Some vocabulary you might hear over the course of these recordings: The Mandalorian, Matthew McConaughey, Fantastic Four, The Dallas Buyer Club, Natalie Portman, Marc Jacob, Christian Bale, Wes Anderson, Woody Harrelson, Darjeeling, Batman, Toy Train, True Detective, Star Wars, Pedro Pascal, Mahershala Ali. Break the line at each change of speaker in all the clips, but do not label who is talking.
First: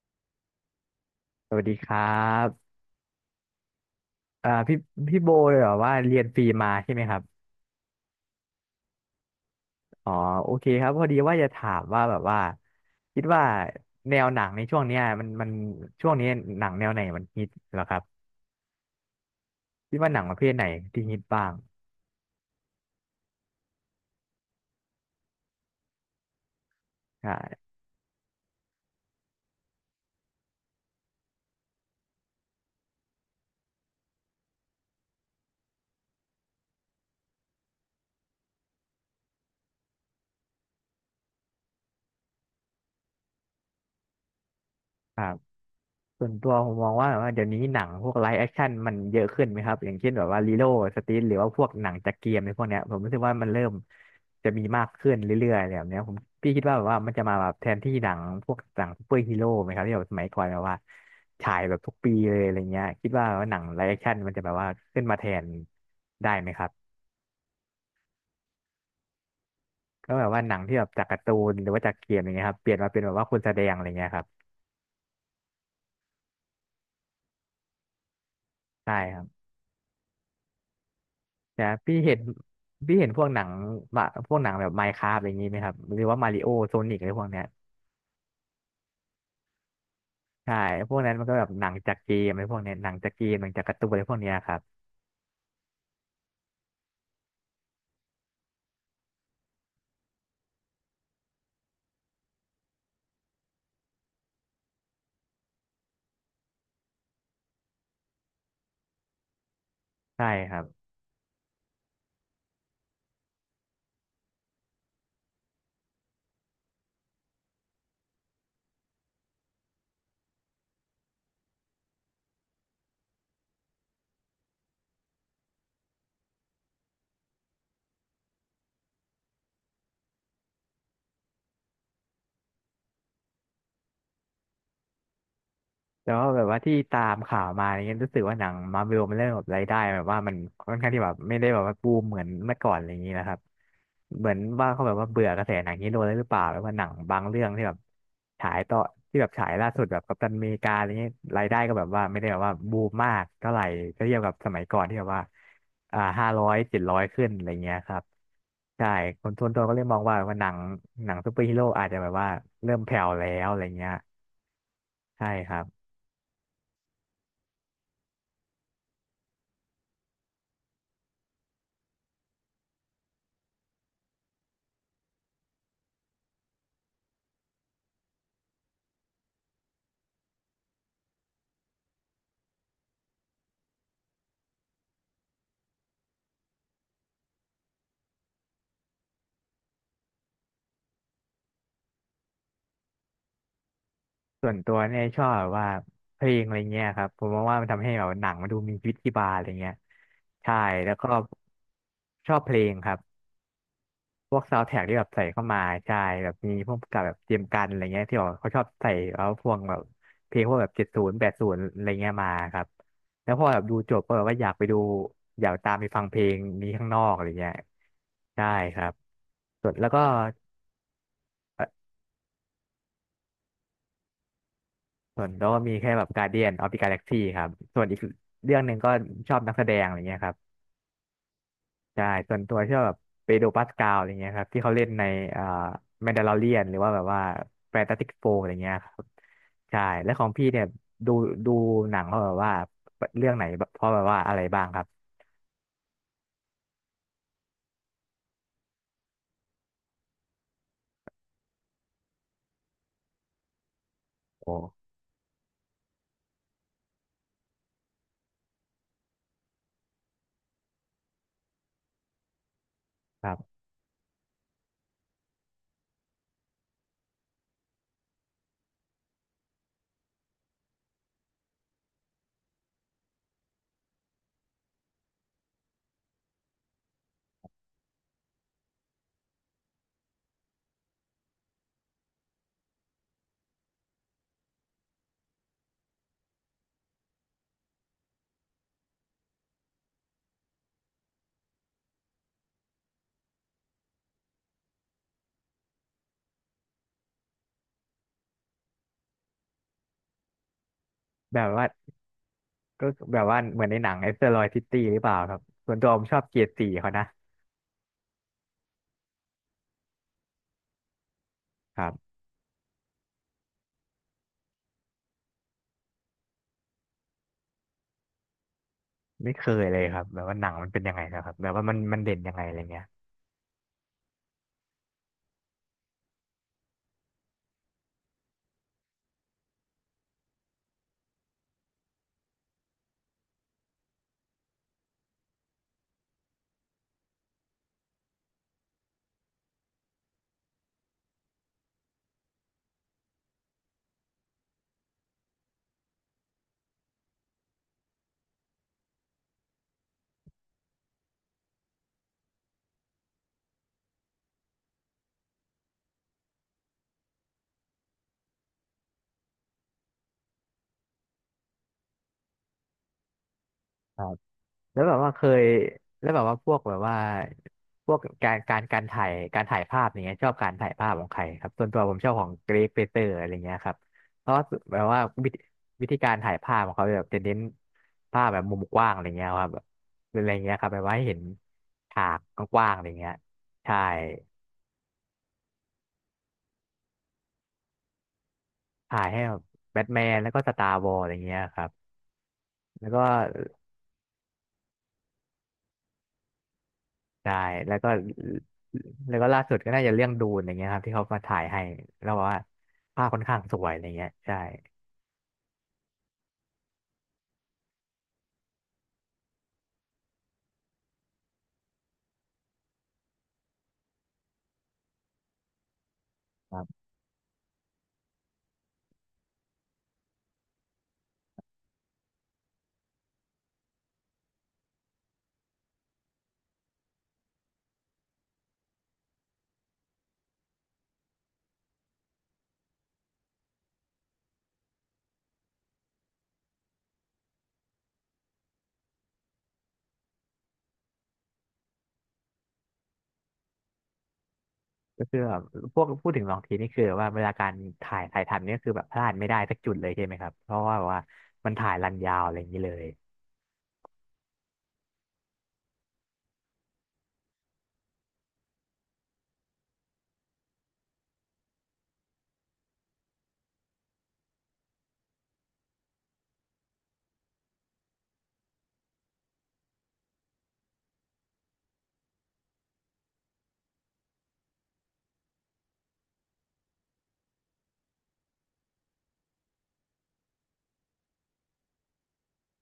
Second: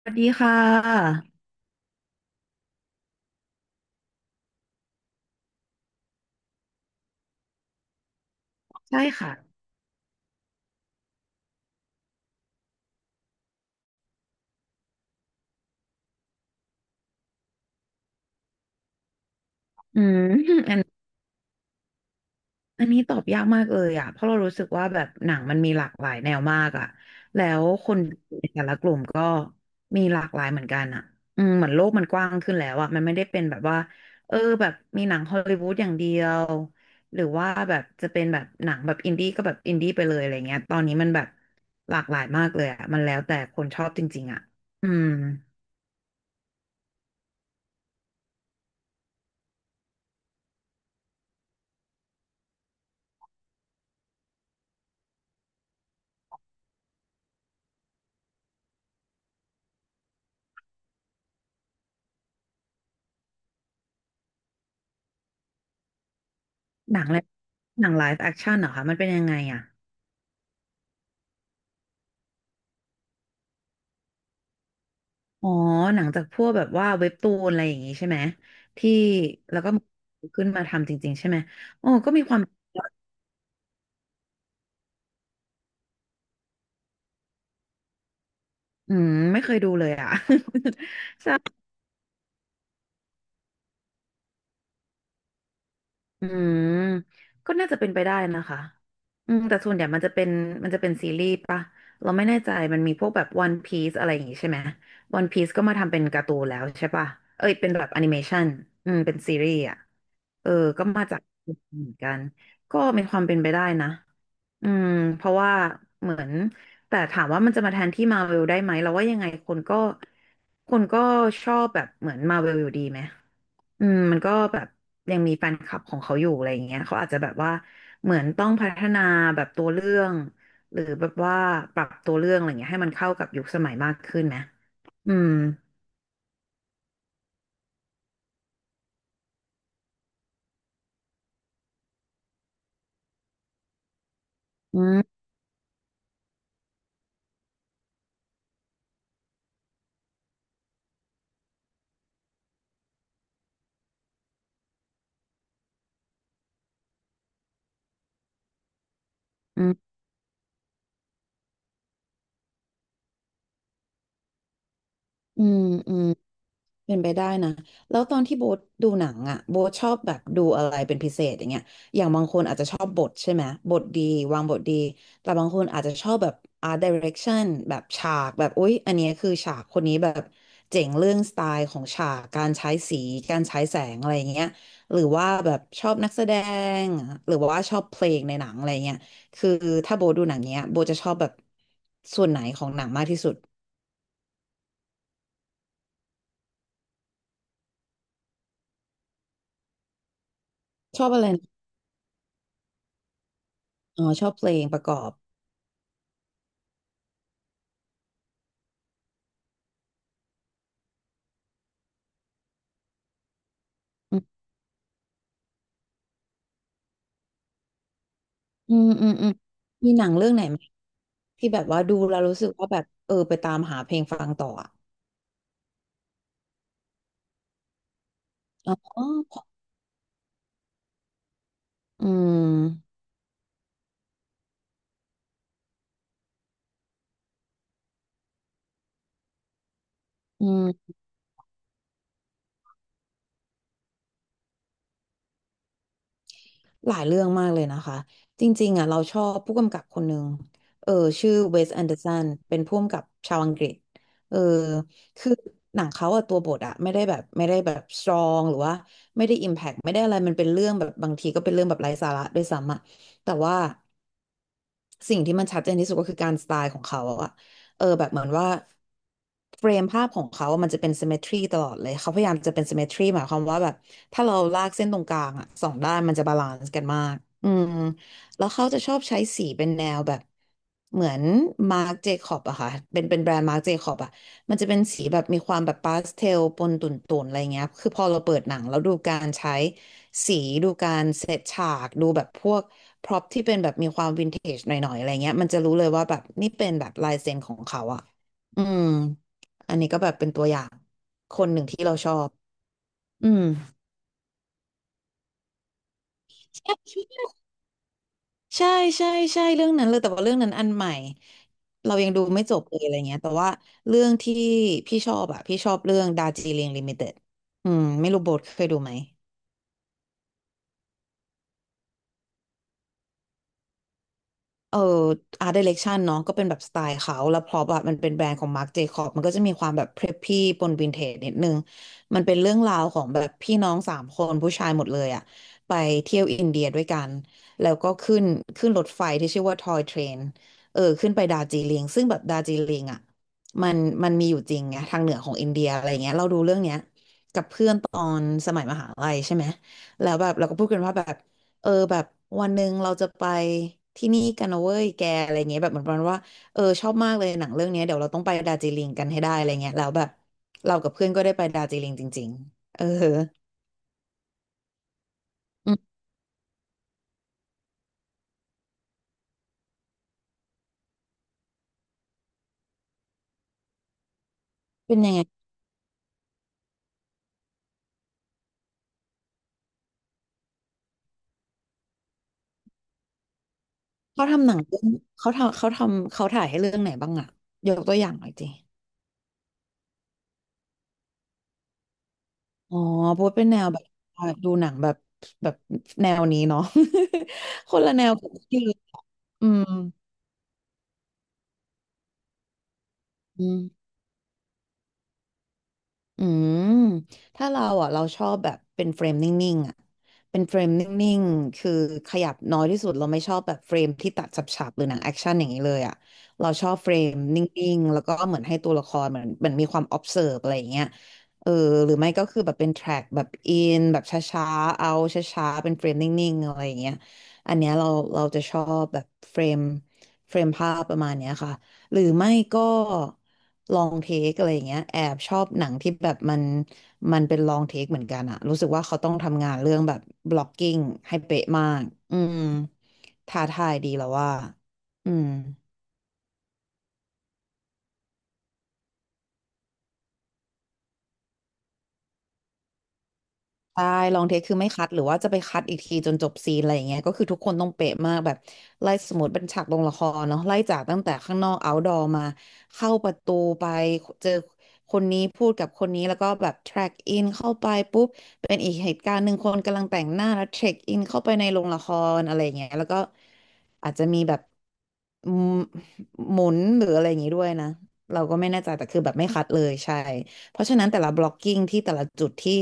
สวัสดีค่ะ
สวัสดีครับอ่าพี่พี่โบเลยเหรอว่าเรียนฟรีมาใช่ไหมครับ
ใช่ค่ะ
อ๋อโอเคครับพอดีว่าจะถามว่าแบบว่าคิดว่าแนวหนังในช่วงเนี้ยมันช่วงนี้หนังแนวไหนมันฮิตเหรอครับคิด
อื
ว่าห
ม
นังประเภทไหน
อัน
ที่ฮิตบ้าง
อันนี้ตอบยากมากเลยอ่ะเพราะเรารู้สึกว่าแบบหนังมันมีหลากหลายแนวมากอ่ะแล้ว
ใช่
คนในแต่ละกลุ่มก็มีหลากหลายเหมือนกันอ่ะอืมเหมือนโลกมันกว้างขึ้นแล้วอ่ะมันไม่ได้เป็นแบบว่าเออแบบมีหนังฮอลลีวูดอย่างเดียวหรือว่าแบบจะเป็นแบบหนังแบบอินดี้ก็แบบอินดี้ไปเลยอะไรเงี้ยตอนนี้มันแบบหลากหลายมากเลยอ่ะมันแล้วแต่คนชอบจริงๆอ่ะอืม
ครับ ส่วนตัวผมมองว่าแบบว่าเดี๋ยวนี้หนังพวกไลฟ์แอคชั่นมันเยอะขึ้นไหมครับอย่างเช่นแบบว่าลีโลสตรีทหรือว่าพวกหนังจากเกมในพวกเนี้ยผมรู้สึกว่ามันเริ่มจะมีมากขึ้นเรื่อยๆอะไรแบบเนี้ยผมพี่คิดว่าแบบว่ามันจะมาแบบแทนที่หนังพวกหนังซูเปอร์ฮีโร่ไหมครับที่แบบสมัยก่อนแบบว่าฉายแบบทุกปีเลยอะไรเงี้ยคิดว่าหนังไลฟ์แอคชั่นมันจะแบบว่าขึ้นมาแทนได้ไหมครับ
หนังอะไรหนังไลฟ์แอคชั่นเหรอคะมันเป็นยังไงอ่ะ
ก็แบบว่าหนังที่แบบจากการ์ตูนหรือว่าจากเกมอย่างเงี้ยครับเปลี่ยนมาเป็นแบบว่าคนแสดงอะไรเงี้ยครับ
อ๋อหนังจากพวกแบบว่าเว็บตูนอะไรอย่างงี้ใช่ไหมที่
ใช่ครับ
แล้วก็ขึ้นมาทำจริงๆใช่ไหม
เนี่ย
โอ้
พี่
ก็
เห็น
มีความ
พี่เห็นพวกหนังพวกหนังแบบไมน์คราฟอะไรอย่างนี้ไหมครับหรือว่ามาริโอโซนิกอะไรพวกเนี้ย
อืมไม่เคยดูเลยอ่ะ
ใช่พวกนั้นมั น
ใช่
ก็แบบหนังจากเกมอะไรพวกเนี้ยหนังจากเกมหนังจากการ์ตูนอะไรพวกเนี้ยครับ
อืมก็น่าจะเป็นไปได้นะคะอืมแต่ส่วนใหญ่มันจะเป็นซีรีส์ปะเราไม่แน่ใจมันมีพวกแบบ One Piece อะไรอย่างงี้ใช่ไหม One Piece ก็มาทำเป็นการ์ตูนแล้วใช่ปะเอ้ยเป็นแบบแอนิเมชันอืมเป็นซีรีส์อ่ะ
ใช่
เอ
ค
อ
รับ
ก็มาจากเหมือนกันก็มีความเป็นไปได้นะอืมเพราะว่าเหมือนแต่ถามว่ามันจะมาแทนที่มาเวลได้ไหมเราว่ายังไงคนก็ชอบแบบเหมือนมาเวลอยู่ดีไหม อืมมันก็แบบยังมีแฟนคลับของเขาอยู่อะไรอย่างเงี้ยเขาอาจจะแบบว่าเหมือนต้องพัฒนาแบบตัวเรื่องหรือแบบว่าปรับตัวเรื่องอะไรเงี้ยให้มันเข้ากับยุคสมัยมากขึ้นนะอืม
แต่ว่าแบบว่าที่ตามข่าวมาอะไรเงี้ยรู้สึกว่าหนังมาร์เวลมันเริ่มแบบรายได้แบบว่ามันค่อนข้างที่แบบไม่ได้แบบว่าบูมเหมือนเมื่อก่อนอะไรอย่างนี้นะครับเหมือนว่า
อื
เขาแบบว่า
ม
เบื่อกระแสหนังฮีโร่แล้วหรือเปล่าแบบว่าหนังบางเรื่องที่แบบฉายต่อที่แบบฉายล่าสุดแบบกัปตันอเมริกาอะไรเงี้ยรายได้ก็แบบว่าไม่ได้แบบว่าบูมมากเท่าไหร่ถ้าเทียบกับสมัยก่อนที่แบบว่าห้าร้อยเจ็ดร้อยขึ้นอะไรเงี้ยครับใช่คนส่วนตั
อื
วก็เลย
ม
มองว่าหนังซูเปอร์ฮีโร่อาจจะแบบว่าเริ่มแผ่วแล้วอะไรเงี้ยใช่
อื
ครั
ม
บ
อืม เป็นไปได้นะ แล้วตอนที่โบ๊ทดูหนังอ่ะโบ๊ทชอบแบบดูอะไรเป็นพิเศษอย่างเงี้ยอย่างบางคนอาจจะชอบบทใช่ไหมบทดีวางบทดีแต่บางคนอาจจะชอบแบบ art direction แบบฉากแบบอุ๊ยอันเนี้ยคือฉากคนนี้แบบเจ๋งเรื่องสไตล์ของฉากการใช้สีการใช้แสงอะไรอย่างเงี้ยหรือว่าแบบชอบนักแสดงหรือว่าชอบเพลงในหนังอะไรเงี้ยคือถ้าโบทดูหนังเนี้ยโบทจะชอบแบบส่วนไหนของหนังมากที่สุด
ส่วนตัวเนี่ยชอบแบบว่าเพลงอะไรเงี้ยครับผมมองว่ามันทำให้แบบหนังมันดูมีชีวิตชีวาอะไรเงี้ยใช่แล้ว
ช
ก็
อบอะไรนะ
ชอบเพลงครับ
อ๋อชอ
พ
บ
วก
เพล
ซาว
ง
ด์แท
ป
ร็ก
ระกอ
ที่แบบ
บ
ใส่เข้ามาใช่แบบมีพวกกับแบบเจมส์กันอะไรเงี้ยที่แบบเขาชอบใส่เอาพวกแบบเพลงพวกแบบเจ็ดศูนย์แปดศูนย์อะไรเงี้ยมาครับแล้วพอแบบดูจบก็แบบว่าอยากไปดูอยากตามไปฟังเพลงนี้ข้างนอกอะไรเงี้ยใช่
อื
ครั
ม
บ
อืมอืม
ส่วนแล้
มี
วก็
หนังเรื่องไหนไหมที่แบบว่าดูแล้วรู้สึกว่าแบบเออไปตามหาเพลงฟังต่ออ่ะ
ส่วนโดก็มีแค่แบบกา a เดียนออ the g a ก a x ลกซี่ครับส่วนอีกเรื่องห
อ๋
นึ่งก็
อ
ชอบนักแสดงอะไรเงี้ยครับใช่
อื
ส่วนตัวชอบแบบ
ม
เปโดรปาสกาลอะไรเงี้ยครับที่เขาเล่นในเอ่อแมนดาลอเรียนหรือว่าแบบว่าแฟนตาติกโฟอะไรเงี้ยครับใช่แล้วของ
อื
พี่เนี่ย
ม
ดูดูหนังเขาแบบว่าเรื่องไหนเพราะแบบว่าอะไรบ้างครับ
หลายเรื่องมากเลยนะคะจริงๆอ่ะเราชอบผู้กำกับคนหนึ่งเออชื่อเวสแอนเดอร์สันเป็นผู้กำกับชาวอังกฤษเออ
โอ้
คือหนังเขาอะตัวบทอะไม่ได้แบบสตรองหรือว่าไม่ได้อิมแพกไม่ได้อะไรมันเป็นเรื่องแบบบางทีก็เป็นเรื่องแบบไร้สาระด้วยซ้ำอะ
ค
แต่
รั
ว่า
บ
สิ่งที่มันชัดเจนที่สุดก็คือการสไตล์ของเขาอะเออแบบเหมือนว่าเฟรมภาพของเขาอะมันจะเป็น symmetry ตลอดเลย เขาพยายามจะเป็น symmetry หมายความว่าแบบถ้าเราลากเส้นตรงกลางอะสองด้านมันจะบาลานซ์กันมากอืมแล้วเขาจะชอบใช้สีเป็นแนวแบบเหมือนมาร์ j เจคอบอะค่ะเป็นแบรนด์มาร์ j เจคอบอะมันจะเป็นสีแบบมีความแบบพาสเทลปนตุ่นๆอะไรเงี้ยคือพอเราเปิดหนังแล้วดูการใช้ สีดูการเซตฉากดูแบบพวกพร็อพที่เป็นแบบมีความวินเทจหน่อยๆอะไรเงี้ยมันจะรู้เลยว่าแบบนี่เป็นแบบลายเซ็นของเขาอ่ะอืมอันนี้ก็แบบเป็นตัวอย่างค
แบบ
นหนึ่
ว่า
งที่เราชอบ
ก็แบบ
อื
ว่า
ม
เหมือนในหนังเอสเตอร์ลอยซิตี้หรือเปล่าครับส่วนตัวผมชอบเกียร์สี่เขา
ใช
นะ
่ใช่ใช่เรื่องนั้นเลยแต่ว่าเรื่องนั้นอันใหม่
ครั
เรายัง
บ
ดูไม่จบเลยอะไรเงี้ยแต่ว่าเรื่องที่พี่ชอบอ่ะพี่ชอบเรื่องดาร์จิลิงลิมิเต็ดอืมไม่รู้โบทเคยดูไหม
ไม่เคยเลยครับแบบว่าหนังมันเป็นยังไงนะครับแบบว่ามันมันเด่นยังไงอะไรเงี้ย
เอ่อ art direction เนาะก็เป็นแบบสไตล์เขาแล้วพร็อพอะมันเป็นแบรนด์ของ Marc Jacob มันก็จะมีความแบบ preppy ปนวินเทจนิดนึงมันเป็นเรื่องราวของแบบพี่น้องสามคนผู้ชายหมดเลยอะไปเที่ยวอินเดียด้วยกันแล้วก็ขึ้นรถไฟที่ชื่อว่า Toy Train เออขึ้นไปดาร์จิลิงซึ่งแบบดาร์จิลิงอะมันมันมีอยู่จริงไงทางเหนือของอินเดียอะไรเงี้ยเราดูเรื่องเนี้ยกับเพื่อนตอนสมัยมหาลัยใช่ไหมแล้วแบบเราก็พูดกันว่าแบบ เออแบบวันหนึ่งเราจะไปที่นี่กันนะเว้ยแกอะไรเงี้ยแบบเหมือนประมาณว่าเออชอบมากเลยหนังเรื่องเนี้ยเดี๋ยวเราต้องไปดาร์จิลิงกันให้ได้อะไรเงี้ยแล้วแบบเรากับเพื่อนก็ได้ไปดาร์จิลิงจริงๆเออ
แล้วแบบว่าเคย
อืม
แล้วแบบว่าพวกแบบว่าพวกการการการถ่ายการถ่ายภาพอย่างเงี้ยชอบการถ่ายภาพของใครครับส่วนตัวผมชอบของเกรกเปเตอร์อะไรเงี้ยครับเพราะว่าแบบ
เป็น
ว่า
ยังไง
วิธีการถ่ายภาพของเขาแบบจะเน้นภาพแบบมุมกว้างอะไรเงี้ยครับแบบอะไรเงี้ยครับแบบว่าให้เห็นฉากกว้างๆอะไรเงี้ยใช่
เขาทำหนังเรื่องเขาทำเขาทำเขาถ่ายให้เรื่องไหนบ้างอะยกตัวอย่างหน่อยสิ
ถ่ายให้แบบแบทแมนแล้วก็สตาร์วอร์อะไรเงี้ยครับ
อ๋อ
แล้วก็
พราวเป็นแนวแบบดูหนังแบบแบบแนวนี้เนาะ
ใช่
ค
แล้ว
น
ก็
ละแนวกับที่
แล้วก็ล่า
อื
สุดก็
ม
น่าจะเรื่องดูนอย่างเงี้ยครับที่เขามาถ่ายให้แล้วบอกว่าภาพค่อนข้าง
อื
ส
ม
วยอะไรเงี้ยใช่
อืมถ้าเราอ่ะเราชอบแบบเป็นเฟรมนิ่งๆอ่ะเป็นเฟรมนิ่งๆคือขยับน้อยที่สุดเราไม่ชอบแบบเฟรมที่ตัดฉับๆหรือหนังแอคชั่นอย่างนี้เลยอ่ะเรา
ครั
ชอบ
บ
เฟรมนิ่งๆแล้วก็เหมือนให้ตัวละครเหมือนเหมือนมีความ observe อะไรอย่างเงี้ยเออหรือไม่ก็คือแบบเป็น track แบบอินแบบช้าๆเอาช้าๆเป็นเฟรมนิ่งๆอะไรอย่างเงี้ยอันเนี้ยเราจะชอบแบบเฟรมภาพประมาณเนี้ยค่ะหรือไม่ก็ ลองเทคอะไรอย่างเงี้ยแอบชอบหนังที่แบบมันเป็นลองเทคเหมือนกันอะรู้สึกว่าเขาต้องทำงานเรื่องแบบบล็อกกิ้งให้เป๊ะมากอืมท้าทายดีแล้วว่า
ก็
อื
คือ
ม
แบบพวกพูดถึงลองทีนี่คือว่าเวลาการถ่ายทำเนี่ยคือแบบพลาดไม่ได้สักจุดเลยใช่ไหมครับเพราะว่าแบบว่ามันถ่ายรันยาวอะไรอย่างนี้เลย
ใช่ลองเทคคือไม่คัดหรือว่าจะไปคัดอีกทีจนจบซีนอะไรอย่างเงี้ยก็คือทุกคนต้องเป๊ะมากแบบไล่สมมติเป็นฉากลงละครเนาะไล่จากตั้งแต่ข้างนอกเอาท์ดอมาเข้าประตูไปเจอคนนี้พูดกับคนนี้แล้วก็แบบแทร็กอินเข้าไปปุ๊บเป็นอีกเหตุการณ์หนึ่งคนกำลังแต่งหน้าแล้วเทร็กอินเข้าไปในโรงละครอะไรอย่างเงี้ยแล้วก็อาจจะมีแบบหมุนหรืออะไรอย่างงี้ด้วยนะเราก็ไม่แน่ใจแต่คือแบบไม่คัดเลยใช่ เพราะฉะนั้นแต่ละ blocking ที่แต่ละจุดที่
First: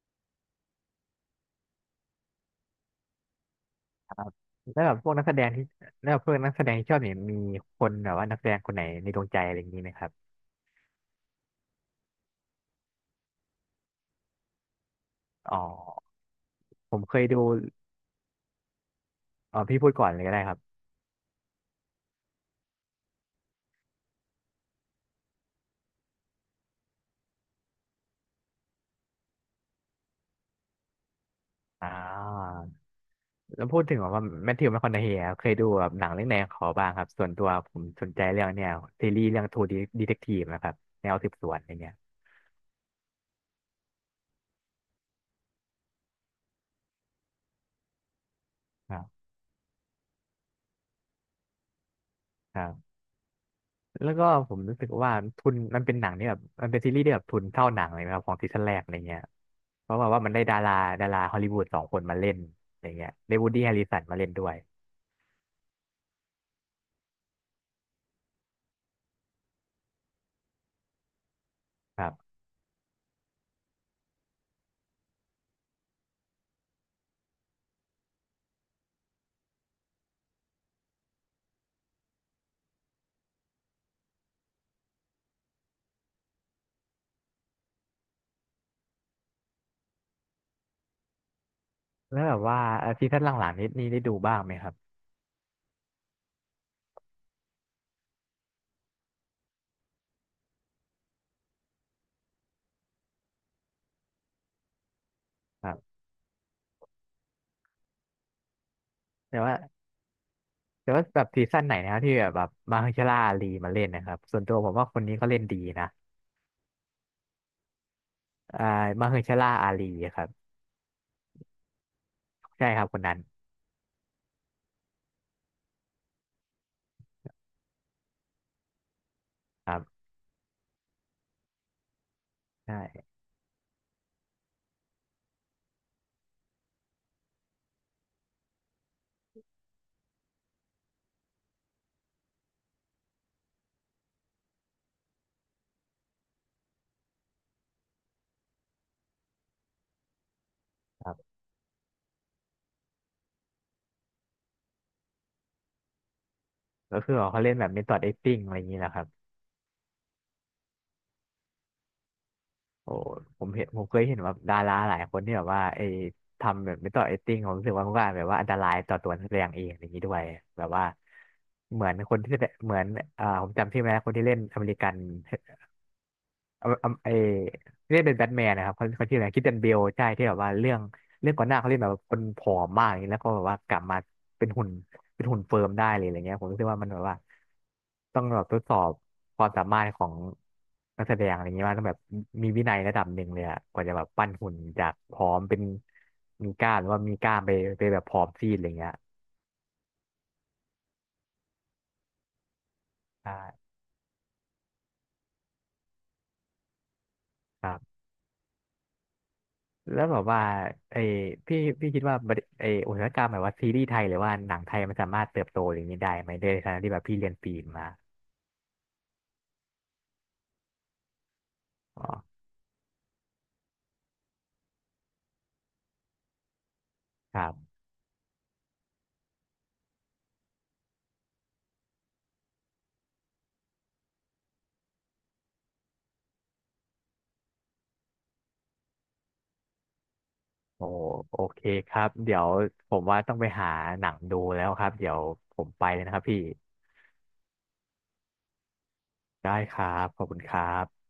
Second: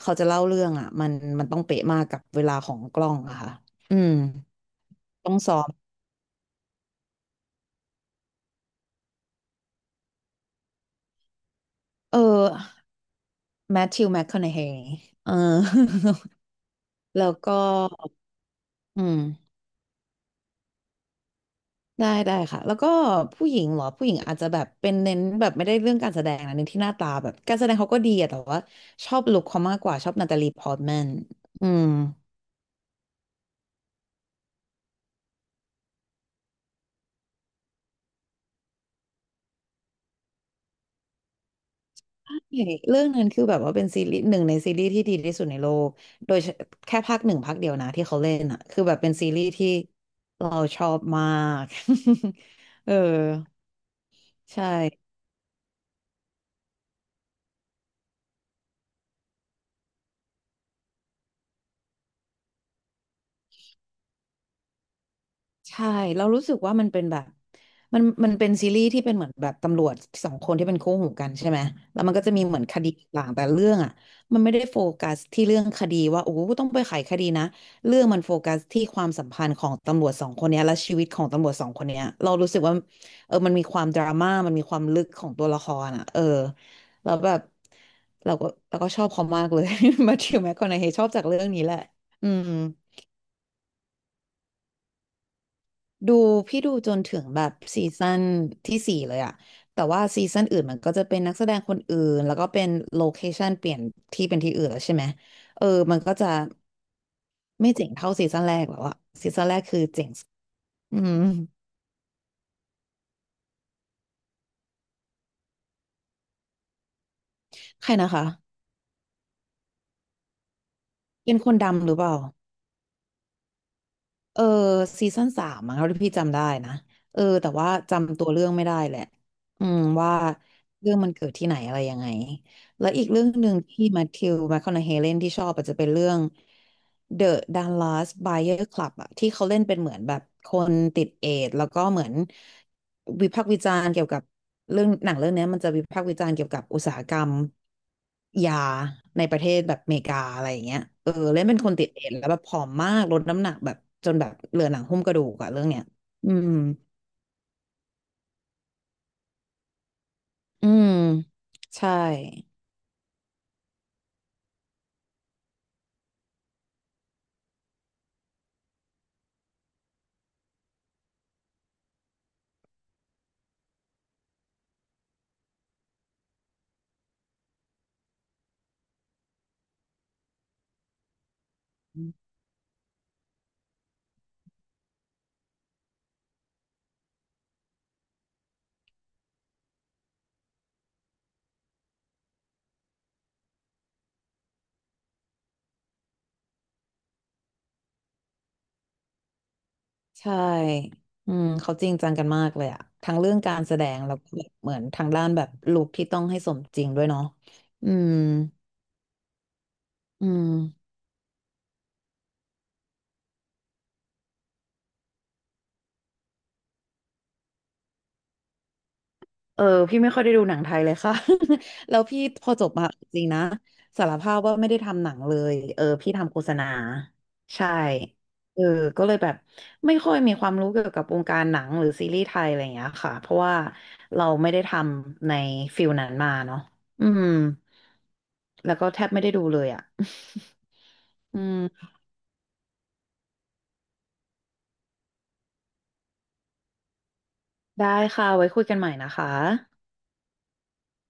เขาจะเล่าเรื่องอ่ะมันต้องเป๊ะมากกับเวลาของกล้องอะค่ะอืม
แล้วแบบพวกนัก
ต้
แส
อง
ดง
ซ้อ
ที่
ม
แล้วเพวกนนักแสดงที่ชอบเนี่ยมีคนแบบว่านักแสดงคนไหนในดวงใจอะไรอย่างนี้ไหมครับ
เออแมทธิวแมคคอนเฮย์เออ
อ๋อผมเค
แล้
ย
ว
ดู
ก็อืม
อ๋อพี่พูดก่อนเลยก็ได้ครับ
ได้ได้ค่ะแล้วก็ผู้หญิงเหรอผู้หญิงอาจจะแบบเป็นเน้นแบบไม่ได้เรื่องการแสดงนะเน้นที่หน้าตาแบบการแสดงเขาก็ดีอะแต่ว่าชอบลุคเขามากกว่าชอบนาตาลีพอร์ตแมนอืม
อ่า แล้วพูดถึงแบบว่าแมทธิวแมคคอนเฮย์เคยดูแบบหนังเรื่องไหนของเขาบ้างครับส่วนตัวผมสนใจเรื่องเนี่ยซีรีส์เรื่องทูดีดีเทคทีฟนะครับแนวสืบสวนอะไรเงี้ย
ใช่เรื่องนั้นคือแบบว่าเป็นซีรีส์หนึ่งในซีรีส์ที่ดีที่สุดในโลก โดยเฉแค่ภาคหนึ่งภาคเดียวนะที่เขาเล่นอ่ะคือ
ค
แบบ
รั
เป็น
บ
ซีรีส์ที่เราชอบมาก
ครั
เออ
บแล้วก็ผม
ใช่
รู้สึกว่าทุนมันเป็นหนังที่แบบมันเป็นซีรีส์ที่แบบทุนเท่าหนังเลยนะครับของซีซั่นแรกอะไรเงี้ยเพราะว่ามันได้ดาราดาราฮอลลีวูดสองคนมาเล่นอะไรเงี้ยได้วูดดี้แฮริสันมาเล่นด้วย
ใช่เรารู้สึกว่ามันเป็นแบบมันเป็นซีรีส์ที่เป็นเหมือนแบบตำรวจสองคนที่เป็นคู่หูกันใช่ไหม
ค
แล้ว
รั
มันก็จะ
บ
มีเหมือนคดีต่างแต่เรื่องอ่ะมันไม่ได้โฟกัสที่เรื่องคดีว่าโอ้โหต้องไปไขคดีนะเรื่องมันโฟกัสที่ความสัมพันธ์ของตำรวจสองคนเนี้ยและชีวิตของตำรวจสองคนเนี้ยเรารู้สึกว่าเออมันมีความดราม่ามันมีความลึกของตัวละครอ่ะเออแล้วแบบเราก็ชอบเขามากเลย มาธิวแมคคอนาเฮชอบจากเรื่องนี้แหละ
แล้ว
อื
แบบ
ม
ว่าซีซั่นหลังๆนี้นี่ได้ดูบ้างไหมครับ
ดูพี่ดูจนถึงแบบซีซั่นที่สี่เลยอะแต่ว่าซีซั่นอื่นมันก็จะเป็นนักแสดงคนอื่นแล้วก็เป็นโลเคชันเปลี่ยนที่เป็นที่อื่นแล้วใช่ไหมเอ
ค
อ
รับ
มันก็จะไม่เจ๋งเท่าซีซั่นแรกแล้วอะซี
แต่
ซั่น
ว่า
แรกคือเจ๋งสุด
แต่
อื
ว่าแบ
ม
บซีซั่นไหนนะครับที่แบบมาเฮอร์ชาล่าอาลีมาเล่นนะครับส่วนตัวผมว่าคนนี้เขาเล่นดีนะ
ใครนะคะ
อ่ามาเฮอร์ชาล่าอาลีครับ
เป็นคนดำหรือเปล่า
ใช่ครับคนนั้น
เออซีซั่นสามมั้งเท่าที่พี่จำได้นะเออแต่ว่าจำตัวเรื่องไม่ได้แหละอื
ครั
ม
บ
ว่าเรื่องมันเกิดที่ไหนอะไรยังไง แล้วอี
ใช่
กเรื่องหนึ่งที่แมทธิวแมคคอนาเฮเลนที่ชอบอาจจะเป็นเรื่อง The Dallas Buyer Club อะที่เขาเล่นเป็นเหมือนแบบคนติดเอดส์แล้วก็เหมือนวิพากษ์วิจารณ์เกี่ยวกับเรื่องหนังเรื่องเนี้ยมันจะวิพากษ์วิจารณ์เกี่ยวกับอุตสาหกรรมยาในประเทศแบบอเมริกาอะไรอย่างเงี้ย
ค
เออ
รับ
เล่นเป็นคนติดเอดส์แล้วแบบผอมมากลดน้ำหนักแบบจนแบบเหลือหนังหุ้มกระดูกอะเรื่องเนี้ยอืม
ก็คือเขาเล่นแบบเมธอดแอคติ้งอะไรอย่างนี้แหละครับ
อืมใช่
โอ้ผมเห็นผมเคยเห็นแบบดาราหลายคนที่แบบว่าไอ้ทำแบบเมธอดแอคติ้งผมรู้สึกว่ามันก็แบบว่าอันตรายต่อตัวนักแสดงเองอะไรอย่างนี้ด้วยแบบว่าเหมือนคนที่แสดงเหมือนผมจำชื่อไม่ได้คนที่เล่นอเมริกัน เอาเอาเอที่เล่นเป็นแบทแมนนะครับเขาชื่ออะไรคริสเตียนเบลใช่ที่แบบว่าเรื่องก่อนหน้าเขาเล่นแบบคนผอมมากอย่างนี้แล้วก็แบบว่ากลับมาเป็นหุ่นเป็นหุ่นเฟิร์มได้เลยอะไรเงี้ยผมรู้สึกว่ามันแบบว่าต้องแบบทดสอบความสามารถของนักแสดงอะไรเงี้ยว่าต้องแบบมีวินัยระดับหนึ่งเลยอะกว่าจะแบบปั้นหุ่นจากผอมเป็นมีกล้ามหรือว่ามีกล้ามไปแบบผอมซีดอะไรเงี้ย
ใช่อืมเขาจริงจังกันมากเลยอะทั้ง
ใ
เรื่องการ
ช
แสดงแล้วก็แบบเหมือนทางด้านแบบลุคที่ต้องให้สมจริงด้วยเนาะ อื
่
ม
แล้วแบบ
อื
ว่า
ม
ไอ้พี่คิดว่าบริไอ้อุตสาหกรรมแบบว่าซีรีส์ไทยหรือว่าหนังไทยมันสามารถเติบโตอย่างนี้ได้ไหมในฐานะที่แบบพี่เรียนฟิล์มมา
เออพี่ไม่ค่อยได้ดูหนังไทยเลยค่ะ แล้ว
อ๋
พี่
อ
พอจบมาจริงนะสารภาพว่าไม่ได้ทำหนังเลยเออพี่ทำโฆษณา
ครั
ใช่
บ
เออก็เลยแบบไม่ค่อยมีความรู้เกี่ยวกับวงการหนังหรือซีรีส์ไทยอะไรอย่างเงี้ยค่ะเพราะว่าเราไม่ได้ทำในฟิลนั้นมาเนาะอืมแล้วก็แทบไม่ได้ดูเลยอะ
โอ้โอ
อื
เค
ม
ครับเดี๋ยวผมว่าต้องไปหาหนังดูแล้วครับเดี๋ยวผมไปเลยนะครับพี่
ได้ค่ะไว้คุยกันใหม่นะคะ
ได้ครับขอบคุณครับ